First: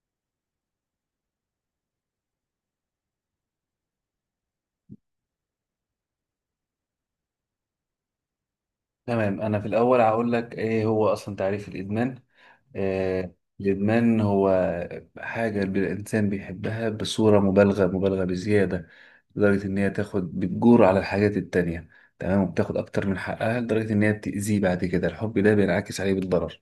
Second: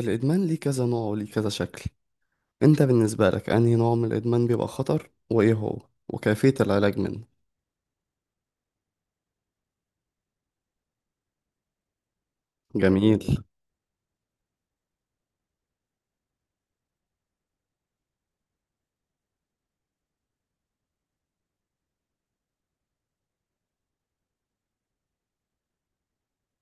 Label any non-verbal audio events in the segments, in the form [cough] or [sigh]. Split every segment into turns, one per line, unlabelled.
الإدمان ليه كذا نوع وليه كذا شكل؟ أنت بالنسبة لك أنهي نوع من الإدمان بيبقى خطر وإيه هو وكيفية العلاج منه؟
تمام، انا في الاول هقول لك ايه هو اصلا تعريف الادمان.
جميل.
آه. الادمان هو حاجه الانسان بيحبها بصوره مبالغه، مبالغه بزياده، لدرجه ان هي تاخد، بتجور على الحاجات التانية. تمام، وبتاخد اكتر من حقها لدرجه ان هي بتاذيه. بعد كده الحب ده بينعكس عليه بالضرر.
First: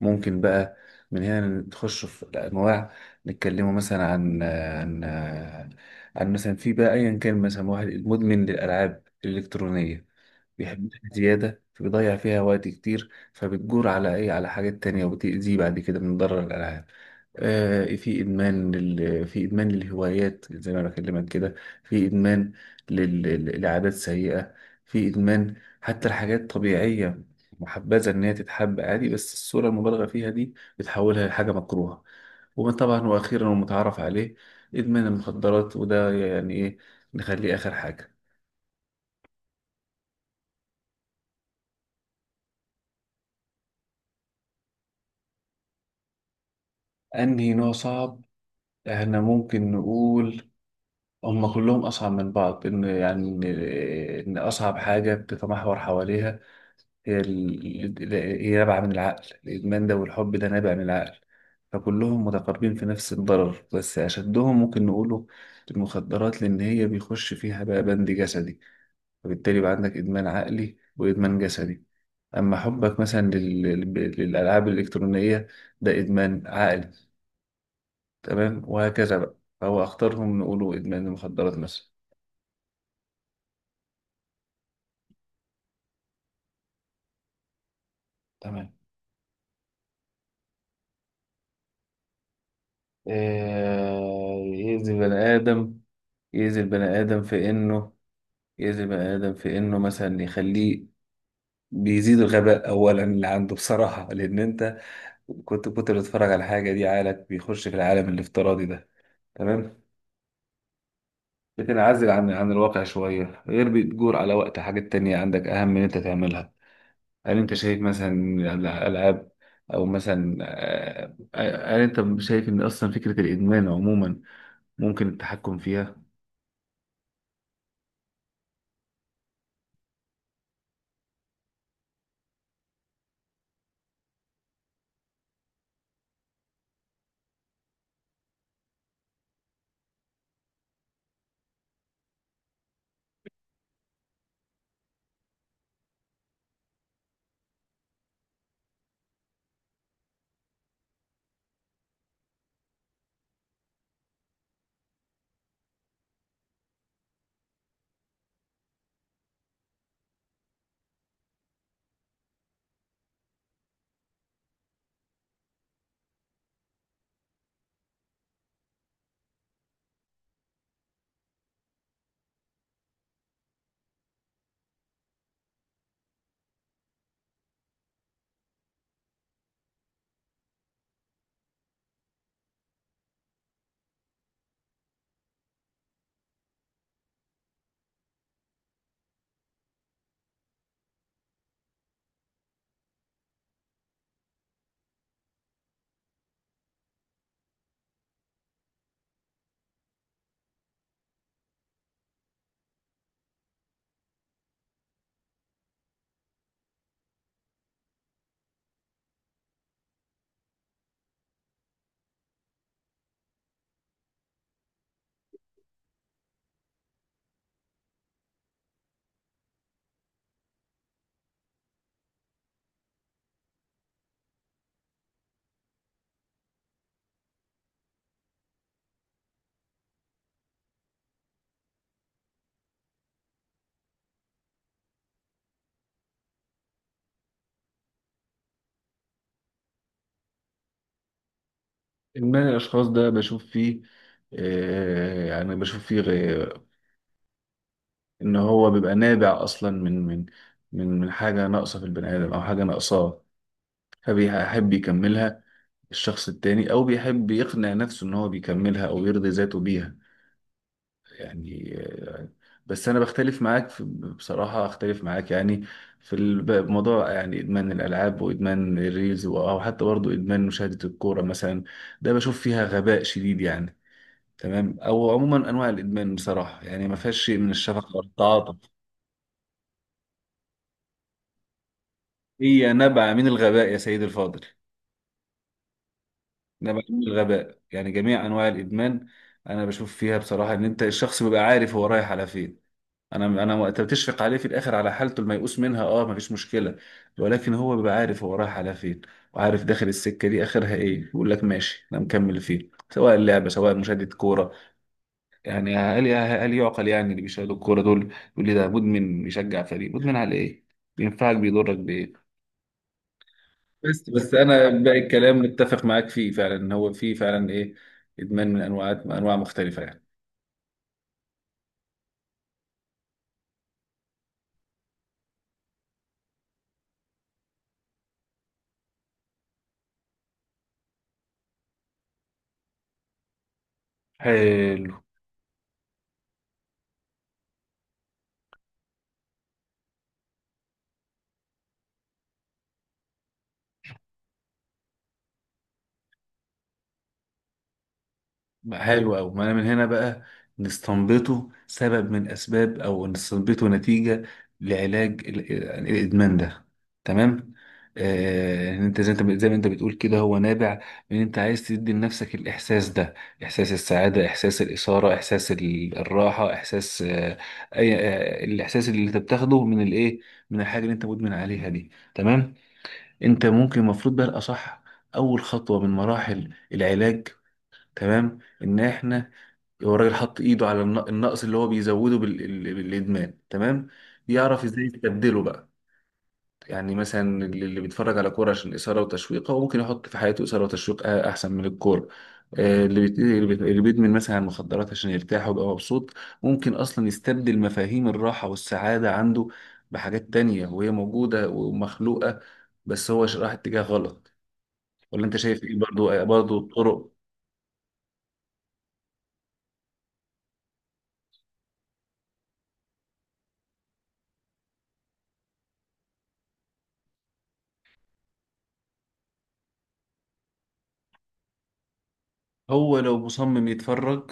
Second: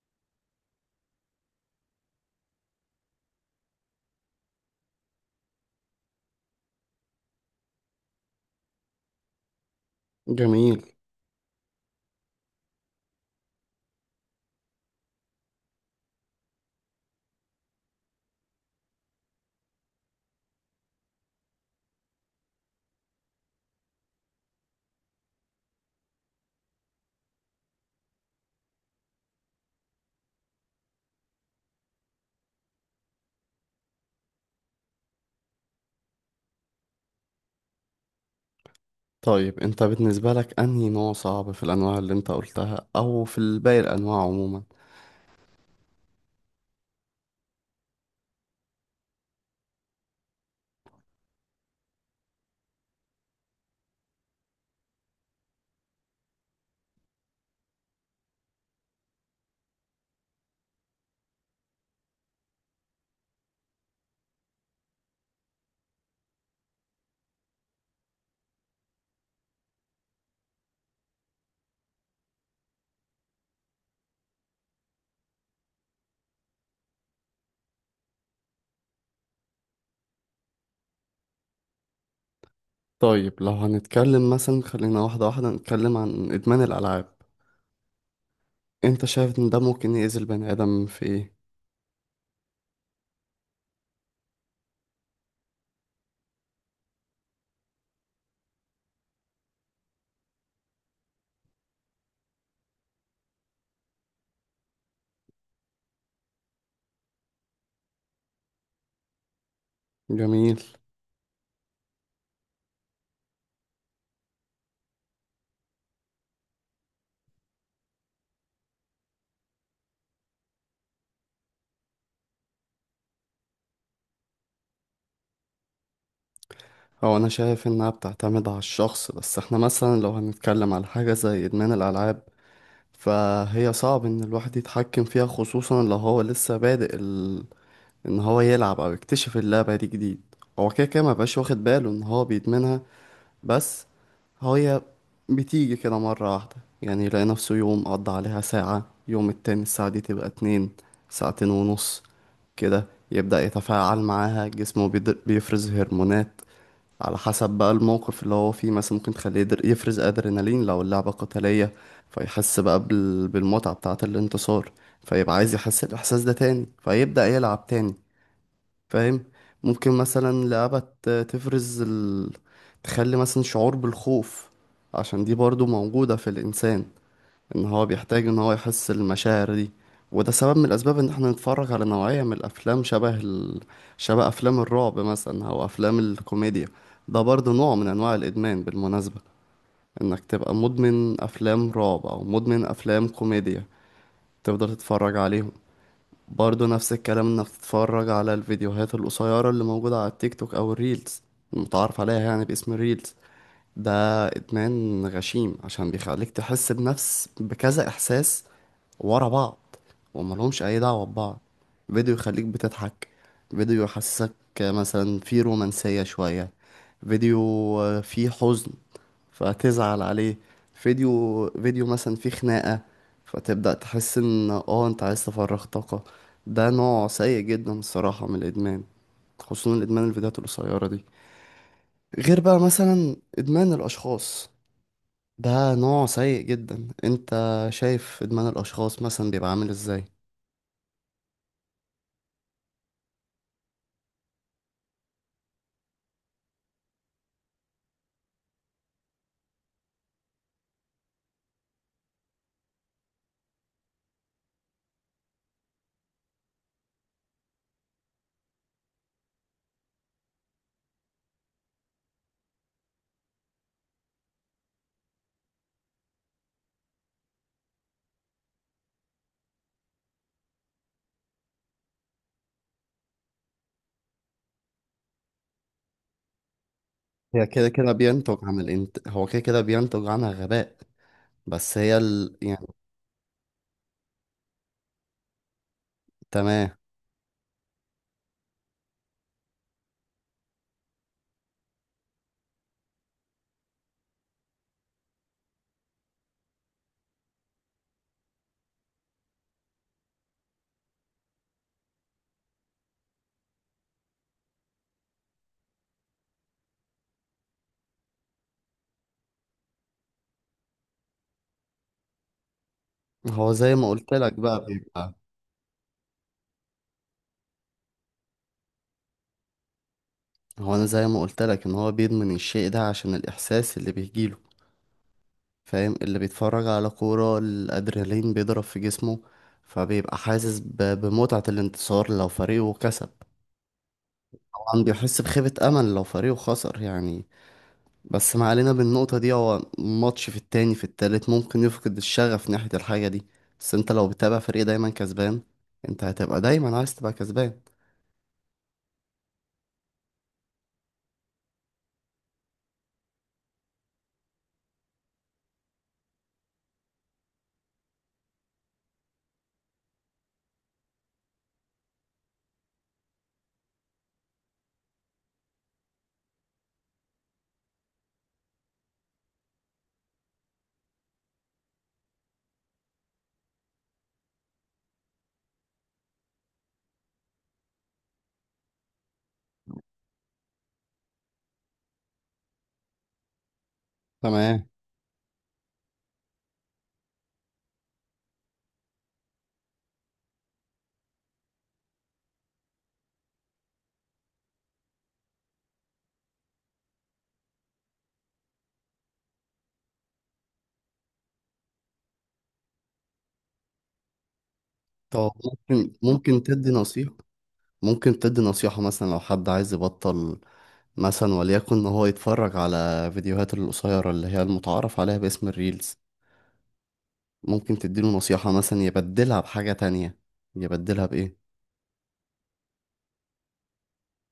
ممكن بقى من هنا نخش في الانواع. نتكلموا مثلا عن عن مثلا، في بقى ايا كان، مثلا واحد مدمن للالعاب الالكترونيه،
جميل.
بيحبها زياده فبيضيع فيها وقت كتير فبتجور على ايه، على حاجات تانية وبتأذيه بعد كده من ضرر الالعاب. آه، في ادمان في ادمان للهوايات زي ما أنا بكلمك كده. في ادمان لعادات سيئه. في ادمان حتى الحاجات طبيعية، محبذة إن هي تتحب عادي، بس الصورة المبالغة فيها دي بتحولها لحاجة مكروهة. وطبعا، وأخيرا ومتعارف عليه إدمان المخدرات. وده يعني إيه؟ نخليه آخر حاجة.
طيب، أنت بالنسبة لك أنهي نوع صعب في الأنواع اللي أنت قلتها أو في باقي الأنواع عموما؟
أنهي نوع صعب؟ إحنا ممكن نقول هما كلهم أصعب من بعض، يعني إن أصعب حاجة بتتمحور حواليها هي هي نابعة من العقل، الإدمان ده والحب ده نابع من العقل. فكلهم متقاربين في نفس الضرر، بس أشدهم ممكن نقوله المخدرات، لأن هي بيخش فيها بقى بند جسدي، فبالتالي يبقى عندك إدمان عقلي وإدمان جسدي. أما حبك مثلا للألعاب الإلكترونية، ده إدمان عقلي. تمام وهكذا بقى، فهو أخطرهم نقوله إدمان المخدرات مثلا.
طيب، لو هنتكلم مثلا خلينا واحدة واحدة نتكلم عن إدمان الألعاب.
تمام.
أنت شايف إن ده ممكن يأذي البني آدم في إيه؟
آه، يأذي البني آدم. يأذي البني آدم في إنه، يأذي بني آدم في إنه مثلا يخليه، بيزيد الغباء أولا اللي عنده بصراحة، لأن أنت كنت بتتفرج على حاجة دي، عقلك بيخش في العالم الافتراضي ده. تمام.
جميل.
بتنعزل عن الواقع شوية، غير بتجور على وقت حاجات تانية عندك أهم من أنت تعملها. هل أنت شايف مثلا الألعاب، أو مثلا هل أنت شايف إن أصلا فكرة الإدمان عموما ممكن التحكم فيها؟
هو أنا شايف إنها بتعتمد على الشخص، بس إحنا مثلا لو هنتكلم على حاجة زي إدمان الألعاب فهي صعب ان الواحد يتحكم فيها، خصوصا لو هو لسه بادئ ان هو يلعب او يكتشف اللعبة دي جديد. هو كده كده مبقاش واخد باله ان هو بيدمنها، بس هي بتيجي كده مرة واحدة. يعني يلاقي نفسه يوم قضى عليها ساعة، يوم التاني الساعة دي تبقى اتنين، ساعتين ونص كده. يبدأ يتفاعل معاها، جسمه بيفرز هرمونات على حسب بقى الموقف اللي هو فيه. مثلا ممكن تخليه يفرز ادرينالين لو اللعبة قتالية، فيحس بقى بالمتعة بتاعة الانتصار، فيبقى عايز يحس الإحساس ده تاني فيبدأ يلعب تاني. فاهم؟ ممكن مثلا لعبة تخلي مثلا شعور بالخوف، عشان دي برضو موجودة في الإنسان، ان هو بيحتاج ان هو يحس المشاعر دي. وده سبب من الاسباب ان احنا نتفرج على نوعية من الافلام شبه افلام الرعب مثلا او افلام الكوميديا. ده برضه نوع من انواع الادمان بالمناسبة، انك تبقى مدمن افلام رعب او مدمن افلام كوميديا تفضل تتفرج عليهم. برضه نفس الكلام انك تتفرج على الفيديوهات القصيرة اللي موجودة على التيك توك او الريلز، المتعارف عليها يعني باسم الريلز. ده ادمان غشيم عشان بيخليك تحس بنفس بكذا احساس ورا بعض، وملهمش اي دعوه ببعض. فيديو يخليك بتضحك، فيديو يحسسك مثلا فيه رومانسيه شويه، فيديو فيه حزن فتزعل عليه، فيديو مثلا فيه خناقه فتبدا تحس ان انت عايز تفرغ طاقه. ده نوع سيء جدا الصراحه من الادمان، خصوصا الادمان الفيديوهات القصيره دي. غير بقى مثلا ادمان الاشخاص، ده نوع سيء جدا. انت شايف ادمان الاشخاص مثلا بيبقى عامل ازاي؟
إدمان الأشخاص ده بشوف فيه، آه، يعني بشوف فيه ان هو بيبقى نابع اصلا من حاجه ناقصه في البني ادم او حاجه ناقصاه، فبيحب يكملها الشخص التاني او بيحب يقنع نفسه ان هو بيكملها او يرضي ذاته بيها. يعني، بس انا بختلف معاك في، بصراحه اختلف معاك يعني في الموضوع، يعني ادمان الالعاب وادمان الريلز او حتى برضه ادمان مشاهده الكوره مثلا، ده بشوف فيها غباء شديد يعني. تمام. او عموما انواع الادمان بصراحه يعني ما فيهاش شيء
هي
من
كده كده
الشفقه
بينتج
والتعاطف.
عن الانت... هو كده كده بينتج عنها غباء، بس هي يعني.
هي نبع من الغباء يا سيدي الفاضل.
تمام.
نبع من الغباء. يعني جميع انواع الادمان انا بشوف فيها بصراحه ان انت الشخص بيبقى عارف هو رايح على فين. انا وقت بتشفق عليه في الاخر على حالته الميؤوس منها، اه، مفيش مشكله، ولكن هو بيبقى عارف هو رايح على فين، وعارف داخل السكه دي اخرها ايه، يقول لك ماشي انا مكمل فيه، سواء اللعبه سواء مشاهده كوره. يعني هل يعقل يعني اللي بيشاهدوا الكوره دول، يقول لي ده مدمن بيشجع فريق، مدمن على ايه؟ بينفعك؟ بيضرك بايه؟
هو زي ما
بس
قلت لك
بس
بقى
انا
بي-
باقي الكلام متفق معاك فيه، فعلا ان هو فيه فعلا ايه، ادمان من انواع مختلفه يعني.
هو انا زي ما قلت لك ان هو بيدمن الشيء ده عشان الاحساس اللي بيجيله. فاهم؟ اللي بيتفرج على كورة، الادرينالين بيضرب في جسمه، فبيبقى حاسس بمتعة الانتصار لو فريقه كسب. طبعا
حلو.
بيحس بخيبة امل لو فريقه خسر، يعني. بس ما علينا بالنقطة دي، هو ماتش في التاني في التالت ممكن يفقد الشغف ناحية الحاجة دي، بس انت لو بتتابع فريق دايما كسبان، انت هتبقى دايما عايز تبقى كسبان.
حلو أوي، ما أنا من هنا بقى نستنبطه سبب من أسباب، أو نستنبطه نتيجة لعلاج يعني الإدمان ده. تمام؟ آه، إن أنت، زي أنت زي ما أنت بتقول كده، هو نابع من أنت عايز تدي لنفسك الإحساس ده، إحساس السعادة، إحساس الإثارة، إحساس الراحة، إحساس آه، أي آه، الإحساس اللي أنت بتاخده من الإيه، من الحاجة اللي أنت مدمن عليها دي. تمام؟ أنت ممكن، المفروض بقى الأصح أول خطوة من مراحل العلاج، تمام؟ إن إحنا، هو الراجل حط ايده على النقص اللي هو بيزوده بالادمان، تمام. يعرف
تمام.
ازاي يستبدله بقى. يعني مثلا اللي بيتفرج على كوره عشان اثاره وتشويق، هو ممكن يحط في حياته اثاره وتشويق احسن من الكوره. آه، اللي بيدمن مثلا مخدرات عشان يرتاح ويبقى مبسوط، ممكن اصلا يستبدل مفاهيم الراحه والسعاده عنده بحاجات تانية، وهي موجوده ومخلوقه، بس هو راح اتجاه غلط. ولا
طب
انت شايف ايه؟
ممكن
برضو،
ممكن
برضو
تدي
الطرق.
نصيحة؟ ممكن تدي نصيحة مثلا لو حد عايز يبطل، مثلا وليكن ان هو يتفرج على فيديوهات القصيرة اللي هي المتعارف عليها باسم الريلز، ممكن تديله نصيحة مثلا يبدلها بحاجة تانية؟ يبدلها بإيه؟
هو لو مصمم يتفرج،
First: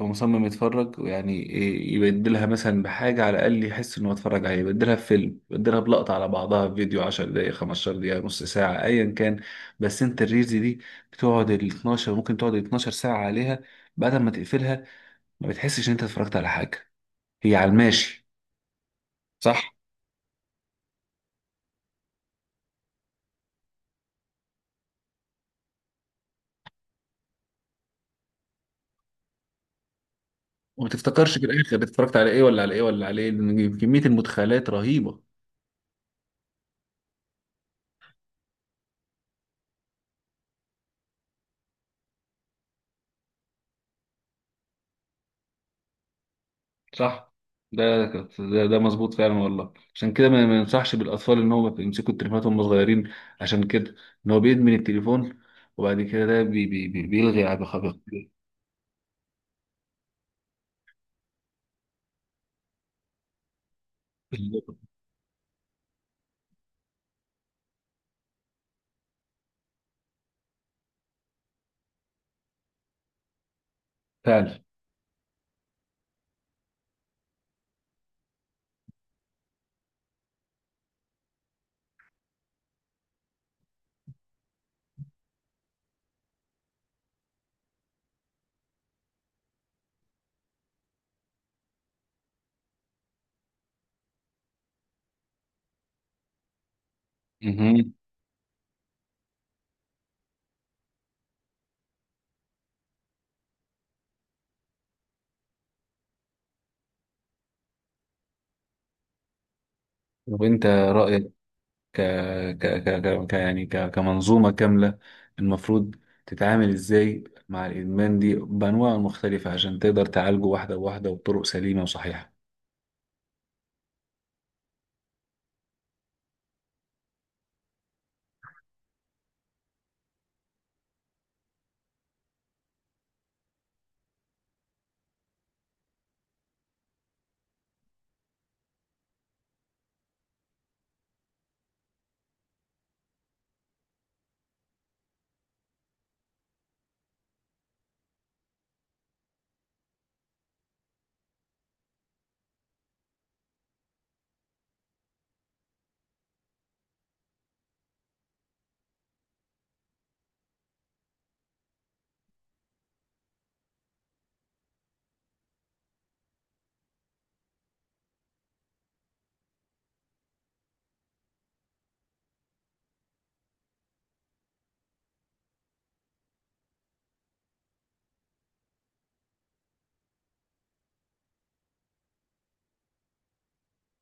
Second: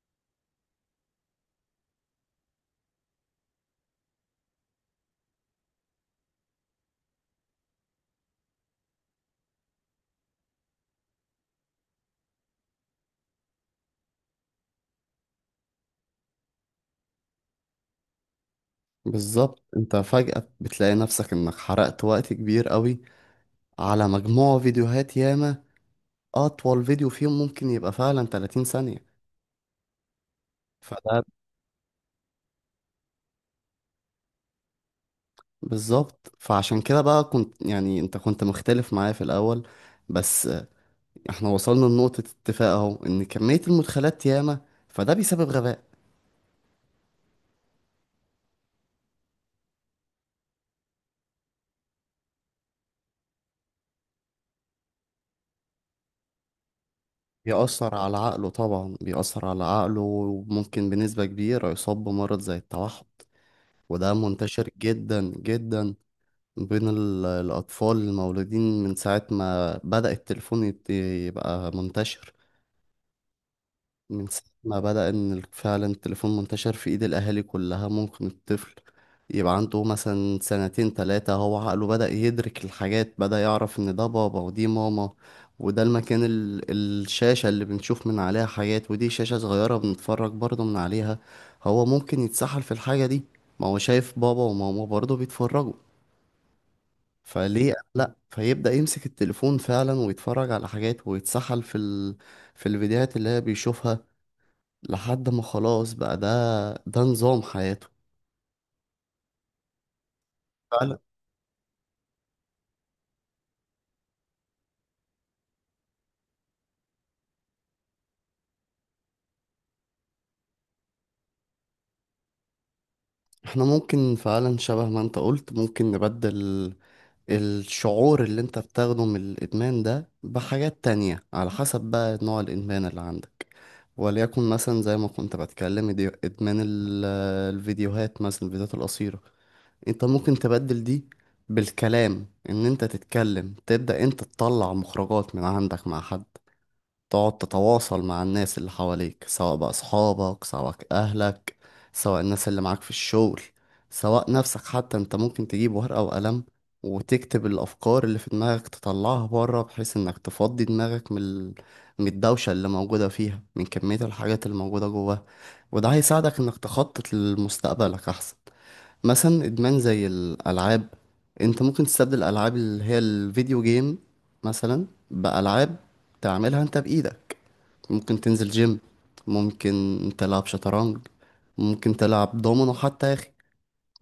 لو مصمم يتفرج ويعني إيه، يبدلها مثلا بحاجة على الأقل يحس إنه اتفرج عليه، يبدلها بفيلم، يبدلها بلقطة على بعضها في فيديو 10 دقايق، 15 دقيقة، نص ساعة، أيا كان. بس أنت الريلز دي بتقعد ال 12، ممكن تقعد ال 12 ساعة عليها، بعد ما تقفلها ما بتحسش إن أنت اتفرجت على حاجة، هي على الماشي.
بالظبط،
صح؟
انت فجأة بتلاقي نفسك انك حرقت وقت كبير قوي على مجموعة فيديوهات ياما. أطول فيديو فيهم ممكن يبقى فعلا 30 ثانية.
وما
فده
تفتكرش في الآخر اتفرجت على إيه ولا على إيه ولا على إيه، لأن كمية المدخلات رهيبة.
بالظبط، فعشان كده بقى كنت يعني أنت كنت مختلف معايا في الأول، بس احنا وصلنا لنقطة اتفاق أهو، إن كمية المدخلات ياما، فده بيسبب غباء.
صح. ده مظبوط فعلا والله. عشان كده ما ينصحش بالاطفال ان هم يمسكوا التليفونات وهم صغيرين، عشان كده ان هو بيدمن التليفون، وبعد كده ده بي بي بي بيلغي على
بيأثر على عقله، طبعا بيأثر على عقله، وممكن بنسبة كبيرة يصاب بمرض زي التوحد. وده منتشر
[laughs]
جدا جدا بين الأطفال المولودين من ساعة ما بدأ التليفون يبقى منتشر، من ساعة
فعلا.
ما بدأ إن فعلا التليفون منتشر في إيد الأهالي كلها. ممكن الطفل يبقى عنده مثلا سنتين تلاتة، هو عقله بدأ يدرك الحاجات، بدأ يعرف إن ده بابا ودي ماما، وده المكان الشاشة اللي بنشوف من عليها حاجات، ودي شاشة صغيرة بنتفرج برضه من عليها. هو ممكن يتسحل في الحاجة دي، ما هو شايف بابا وماما برضه بيتفرجوا، فليه
مهم.
لأ، فيبدأ يمسك التليفون فعلا ويتفرج على حاجات ويتسحل في الفيديوهات اللي هي بيشوفها، لحد ما خلاص بقى ده نظام حياته.
وانت
فعلا.
رايك، ك يعني كمنظومه كامله المفروض تتعامل ازاي مع الادمان دي بانواعه المختلفه، عشان تقدر تعالجه واحده واحده وبطرق سليمه وصحيحه.
احنا ممكن فعلا شبه ما انت قلت، ممكن نبدل الشعور اللي انت بتاخده من الادمان ده بحاجات تانية، على حسب بقى نوع الادمان اللي عندك. وليكن مثلا زي ما كنت بتكلم دي، ادمان الفيديوهات مثلا، الفيديوهات القصيرة. انت ممكن تبدل دي بالكلام، ان انت تتكلم، تبدأ انت تطلع مخرجات من عندك مع حد، تقعد تتواصل مع الناس اللي حواليك، سواء بقى أصحابك سواء أهلك سواء الناس اللي معاك في الشغل، سواء نفسك حتى. انت ممكن تجيب ورقة وقلم وتكتب الأفكار اللي في دماغك، تطلعها بره، بحيث انك تفضي دماغك من من الدوشة اللي موجودة فيها، من كمية الحاجات اللي موجودة جواها، وده هيساعدك انك تخطط لمستقبلك أحسن. مثلا ادمان زي الالعاب، انت ممكن تستبدل الالعاب اللي هي الفيديو جيم مثلا بالعاب تعملها انت بايدك. ممكن تنزل جيم، ممكن تلعب شطرنج، ممكن تلعب دومينو حتى يا اخي.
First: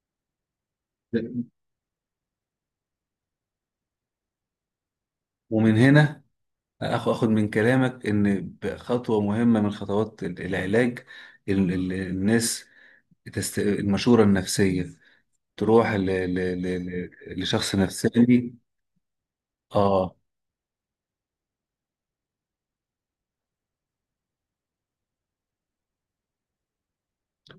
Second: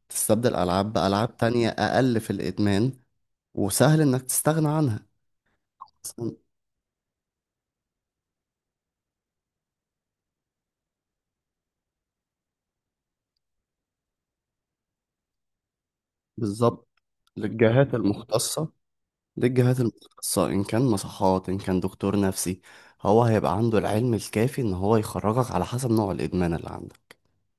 تستبدل العاب بالعاب تانية اقل في الادمان، وسهل انك تستغنى عنها.
ومن هنا
مثلاً.
اخد من كلامك ان خطوه مهمه من خطوات العلاج، الناس المشوره النفسيه، تروح
بالظبط،
لشخص
للجهات
نفساني.
المختصة، للجهات
اه،
المختصة، إن كان مصحات إن كان دكتور نفسي، هو هيبقى عنده العلم الكافي إن هو يخرجك على حسب نوع الإدمان اللي عندك.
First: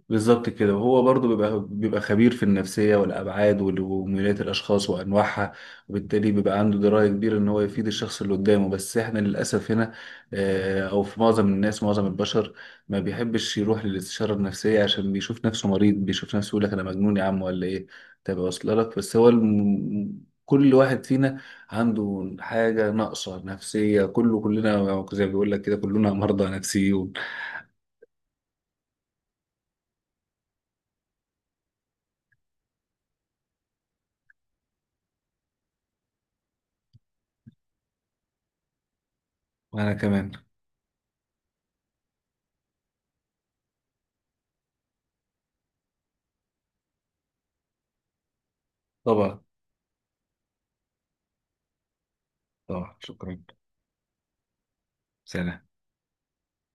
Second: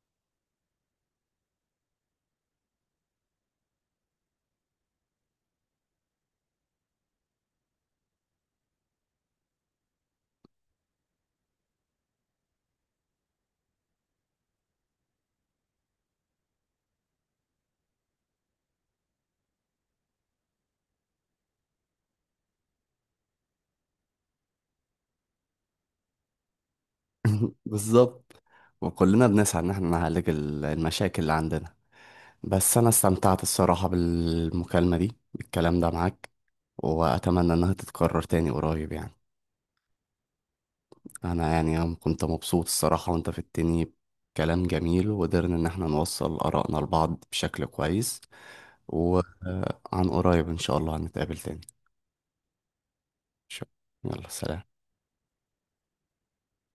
بالظبط كده، وهو برضو بيبقى خبير في النفسية والأبعاد وميولات الأشخاص وأنواعها، وبالتالي بيبقى عنده دراية كبيرة إن هو يفيد الشخص اللي قدامه. بس إحنا للأسف هنا، آه، أو في معظم الناس، معظم البشر ما بيحبش يروح للاستشارة النفسية، عشان بيشوف نفسه مريض، بيشوف نفسه يقول لك أنا مجنون يا عم ولا إيه تبقى واصلة لك. بس هو كل واحد فينا عنده حاجة ناقصة نفسية، كلنا زي ما بيقول لك كده، كلنا مرضى نفسيون.
بالظبط، وكلنا بنسعى ان احنا نعالج المشاكل اللي عندنا. بس انا استمتعت الصراحة بالمكالمة دي، بالكلام ده معاك، واتمنى انها تتكرر تاني قريب، يعني.
وأنا كمان.
انا يعني أنا كنت مبسوط الصراحة، وانت في التاني كلام جميل، وقدرنا ان احنا نوصل ارائنا لبعض بشكل كويس،
طبعا،
وعن قريب ان شاء الله هنتقابل تاني.
طبعا، شكرا.
شكراً. يلا سلام.
سلام.